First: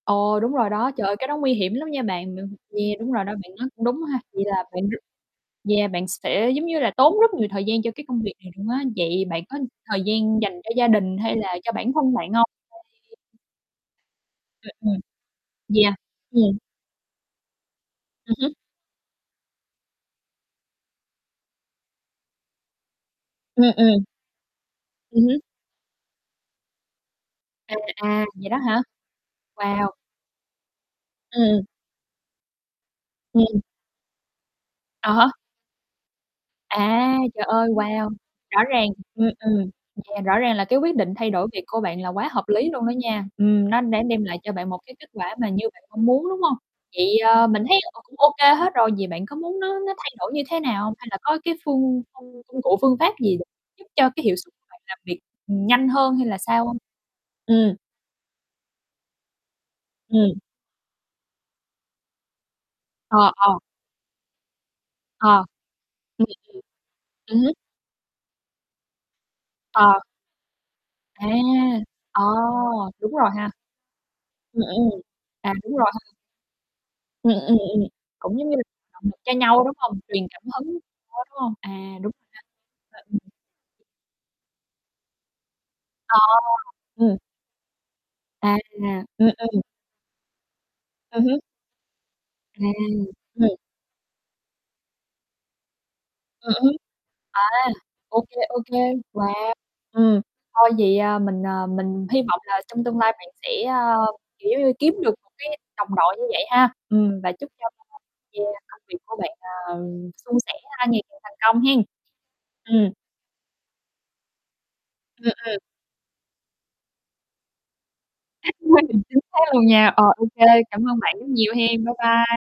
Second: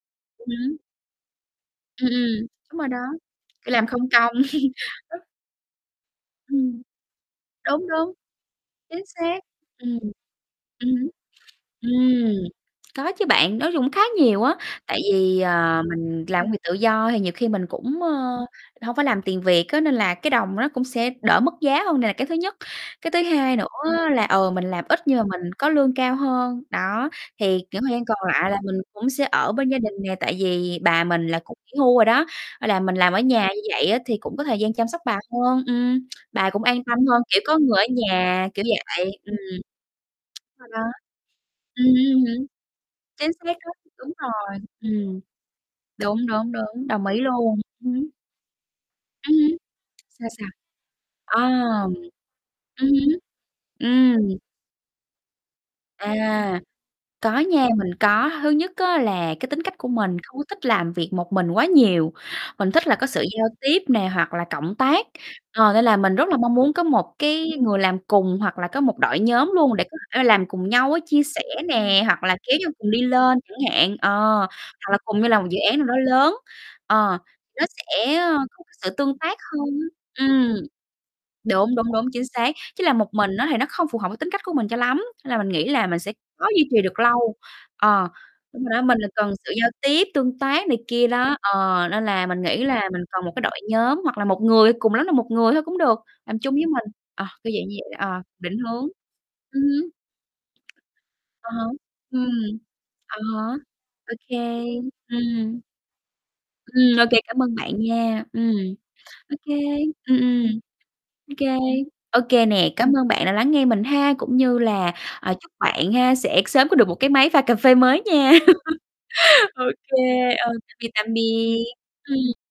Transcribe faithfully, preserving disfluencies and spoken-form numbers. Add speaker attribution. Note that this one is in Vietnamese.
Speaker 1: Ồ,
Speaker 2: Ừm
Speaker 1: đúng rồi
Speaker 2: hứm.
Speaker 1: đó. Trời ơi, cái đó nguy hiểm lắm nha,
Speaker 2: Ừm,
Speaker 1: bạn
Speaker 2: ừm,
Speaker 1: đừng
Speaker 2: đúng rồi đó,
Speaker 1: yeah, đúng rồi đó, bạn nói
Speaker 2: kiểu
Speaker 1: cũng
Speaker 2: làm
Speaker 1: đúng qua
Speaker 2: không
Speaker 1: ha.
Speaker 2: công.
Speaker 1: Vậy là bạn rất
Speaker 2: Rất
Speaker 1: yeah, bạn sẽ, giống như
Speaker 2: Ừm.
Speaker 1: là, tốn rất nhiều thời gian
Speaker 2: Đúng,
Speaker 1: cho cái
Speaker 2: đúng,
Speaker 1: công việc này luôn á.
Speaker 2: chính
Speaker 1: Vậy
Speaker 2: xác,
Speaker 1: bạn có
Speaker 2: ừm,
Speaker 1: thời gian dành cho gia
Speaker 2: ừm hứm.
Speaker 1: đình hay là cho bản thân
Speaker 2: Ừm,
Speaker 1: bạn hông?
Speaker 2: có chứ
Speaker 1: Hay
Speaker 2: bạn, nói chung cũng khá nhiều á,
Speaker 1: [unintelligible]
Speaker 2: tại
Speaker 1: Ừm.
Speaker 2: vì, ờ,
Speaker 1: Yeah,
Speaker 2: mình làm công
Speaker 1: ừm.
Speaker 2: việc tự do thì nhiều khi mình cũng,
Speaker 1: Ừm
Speaker 2: ơ,
Speaker 1: hứm.
Speaker 2: hông phải làm tiền Việt á, nên là cái đồng nó cũng sẽ đỡ mất giá hơn, đây là cái thứ nhất. Cái thứ hai nữa
Speaker 1: Ừm, ừm.
Speaker 2: á là, ờ, mình làm ít nhưng
Speaker 1: Ừm
Speaker 2: mà
Speaker 1: hứm.
Speaker 2: mình có lương cao hơn, đó. Thì
Speaker 1: À,
Speaker 2: những thời gian còn
Speaker 1: à, vậy
Speaker 2: lại
Speaker 1: đó
Speaker 2: là mình
Speaker 1: hả?
Speaker 2: cũng sẽ ở bên gia
Speaker 1: Wow!
Speaker 2: đình nè, tại vì bà mình là cũng
Speaker 1: Ừm.
Speaker 2: nghỉ hưu rồi đó, nên là mình làm ở nhà như
Speaker 1: [unintelligible]
Speaker 2: vậy á, thì cũng có thời gian chăm sóc
Speaker 1: À
Speaker 2: bà
Speaker 1: há.
Speaker 2: hơn, ừm, bà cũng an tâm
Speaker 1: À,
Speaker 2: hơn, kiểu,
Speaker 1: trời
Speaker 2: có
Speaker 1: ơi,
Speaker 2: người ở
Speaker 1: wow!
Speaker 2: nhà,
Speaker 1: Rõ
Speaker 2: kiểu
Speaker 1: ràng
Speaker 2: vậy,
Speaker 1: ừm,
Speaker 2: ừm.
Speaker 1: ừm. Nè, rõ ràng là
Speaker 2: Rồi đó.
Speaker 1: cái quyết định thay đổi việc của
Speaker 2: ừm
Speaker 1: bạn là
Speaker 2: hưm, ừm
Speaker 1: quá hợp
Speaker 2: hứm,
Speaker 1: lý luôn đó nha,
Speaker 2: chính xác
Speaker 1: ừm,
Speaker 2: đó,
Speaker 1: nó đã
Speaker 2: đúng
Speaker 1: đem lại cho
Speaker 2: rồi,
Speaker 1: bạn một cái kết
Speaker 2: ừm,
Speaker 1: quả mà như bạn mong
Speaker 2: đúng,
Speaker 1: muốn, đúng
Speaker 2: đúng,
Speaker 1: hông?
Speaker 2: đúng, đồng
Speaker 1: Vậy,
Speaker 2: ý
Speaker 1: ơơ,
Speaker 2: luôn,
Speaker 1: mình thấy,
Speaker 2: ừm
Speaker 1: ờ,
Speaker 2: hứm.
Speaker 1: cũng ô kê hết rồi, vậy bạn
Speaker 2: Ừm
Speaker 1: có
Speaker 2: hưm,
Speaker 1: muốn nó nó thay
Speaker 2: sao,
Speaker 1: đổi như
Speaker 2: sao?
Speaker 1: thế nào hông? Hay là có cái
Speaker 2: Ờm,
Speaker 1: phương công công cụ,
Speaker 2: ừm
Speaker 1: phương pháp
Speaker 2: hứm,
Speaker 1: gì để giúp cho cái
Speaker 2: ừm.
Speaker 1: hiệu suất bạn làm việc, ưm, nhanh hơn hay là
Speaker 2: À,
Speaker 1: sao hông?
Speaker 2: có nha,
Speaker 1: Ừm.
Speaker 2: mình có. Thứ nhất á là cái tính cách của mình không
Speaker 1: Ừm.
Speaker 2: có thích làm việc một mình quá nhiều, mình thích là có sự
Speaker 1: Ờ,
Speaker 2: giao
Speaker 1: ờ.
Speaker 2: tiếp nè, hoặc là cộng tác.
Speaker 1: Ờ.
Speaker 2: Ờ, nên là mình
Speaker 1: Ừm,
Speaker 2: rất
Speaker 1: ừm.
Speaker 2: là mong muốn có một
Speaker 1: Ừm
Speaker 2: cái
Speaker 1: hứm.
Speaker 2: người làm cùng hoặc là có một đội nhóm luôn để có
Speaker 1: Ờ.
Speaker 2: thể là làm cùng nhau á, chia
Speaker 1: À,
Speaker 2: sẻ nè,
Speaker 1: ờ,
Speaker 2: hoặc là kéo nhau cùng đi
Speaker 1: đúng rồi
Speaker 2: lên
Speaker 1: ha.
Speaker 2: chẳng hạn, ờ,
Speaker 1: Ưm,
Speaker 2: hoặc là
Speaker 1: ừm.
Speaker 2: cùng nhau làm một
Speaker 1: À,
Speaker 2: dự
Speaker 1: đúng
Speaker 2: án
Speaker 1: rồi
Speaker 2: nào đó
Speaker 1: ha.
Speaker 2: lớn, ờ,
Speaker 1: Ừm, ưm,
Speaker 2: nó
Speaker 1: ừm.
Speaker 2: sẽ, ơ,
Speaker 1: Cũng giống như
Speaker 2: có sự
Speaker 1: động lực
Speaker 2: tương
Speaker 1: cho
Speaker 2: tác
Speaker 1: nhau,
Speaker 2: hơn
Speaker 1: đúng hông?
Speaker 2: á,
Speaker 1: Truyền cảm
Speaker 2: ừm.
Speaker 1: hứng đó, đúng hông?
Speaker 2: Đúng, đúng,
Speaker 1: À,
Speaker 2: đúng,
Speaker 1: đúng
Speaker 2: chính xác, chứ làm
Speaker 1: ha,
Speaker 2: một
Speaker 1: [unintelligible]
Speaker 2: mình á thì nó không phù hợp với tính cách của mình cho lắm, nên là mình nghĩ là mình sẽ
Speaker 1: Ờ,
Speaker 2: khó duy trì được
Speaker 1: ừm.
Speaker 2: lâu. Ờ,
Speaker 1: À!
Speaker 2: đúng rồi đó, mình là
Speaker 1: Ừm,
Speaker 2: cần sự
Speaker 1: ừm.
Speaker 2: giao tiếp, tương tác này kia
Speaker 1: Ừm
Speaker 2: đó,
Speaker 1: hứm.
Speaker 2: ờ, nên là mình
Speaker 1: À,
Speaker 2: nghĩ là mình cần một cái
Speaker 1: ừm.
Speaker 2: đội nhóm hoặc là một người, cùng lắm là một người thôi cũng được, làm chung với
Speaker 1: [unintelligible]
Speaker 2: mình. Ờ,
Speaker 1: À,
Speaker 2: kiểu dạng như vậy,
Speaker 1: ô
Speaker 2: ờ,
Speaker 1: kê,
Speaker 2: định
Speaker 1: ô kê.
Speaker 2: hướng
Speaker 1: Wow!
Speaker 2: ừm hứm,
Speaker 1: Ừm, thôi vậy, a, mình,
Speaker 2: ờ há,
Speaker 1: à, mình hy
Speaker 2: ừm,
Speaker 1: vọng là trong tương lai
Speaker 2: à
Speaker 1: bạn
Speaker 2: há,
Speaker 1: sẽ, ơ,
Speaker 2: ô kê,
Speaker 1: kiểu, giống như, kiếm được một cái
Speaker 2: ừm.
Speaker 1: đồng đội như vậy ha.
Speaker 2: Ừm, ô kê,
Speaker 1: Ừm, và
Speaker 2: cảm
Speaker 1: chúc
Speaker 2: ơn
Speaker 1: cho
Speaker 2: bạn nha.
Speaker 1: yeah,
Speaker 2: Ừm,
Speaker 1: công việc của bạn,
Speaker 2: ô kê,
Speaker 1: ờm,
Speaker 2: ừm,
Speaker 1: suôn
Speaker 2: ừm.
Speaker 1: sẻ ha, ngày càng thành
Speaker 2: Ô kê,
Speaker 1: công hen,
Speaker 2: ô kê nè,
Speaker 1: ừm.
Speaker 2: cảm ơn bạn đã lắng nghe mình ha, cũng như là,
Speaker 1: Ừm,
Speaker 2: ờ, chúc
Speaker 1: ừm.
Speaker 2: bạn ha, sẽ sớm có được một cái máy pha cà phê mới nha.
Speaker 1: [unintelligible] Chính xác
Speaker 2: Ô
Speaker 1: luôn nha,
Speaker 2: kê,
Speaker 1: ờ, ô kê,
Speaker 2: ờ, tạm
Speaker 1: cảm
Speaker 2: biệt,
Speaker 1: ơn
Speaker 2: tạm
Speaker 1: bạn rất nhiều
Speaker 2: biệt,
Speaker 1: hen, bye
Speaker 2: ừm.
Speaker 1: bye.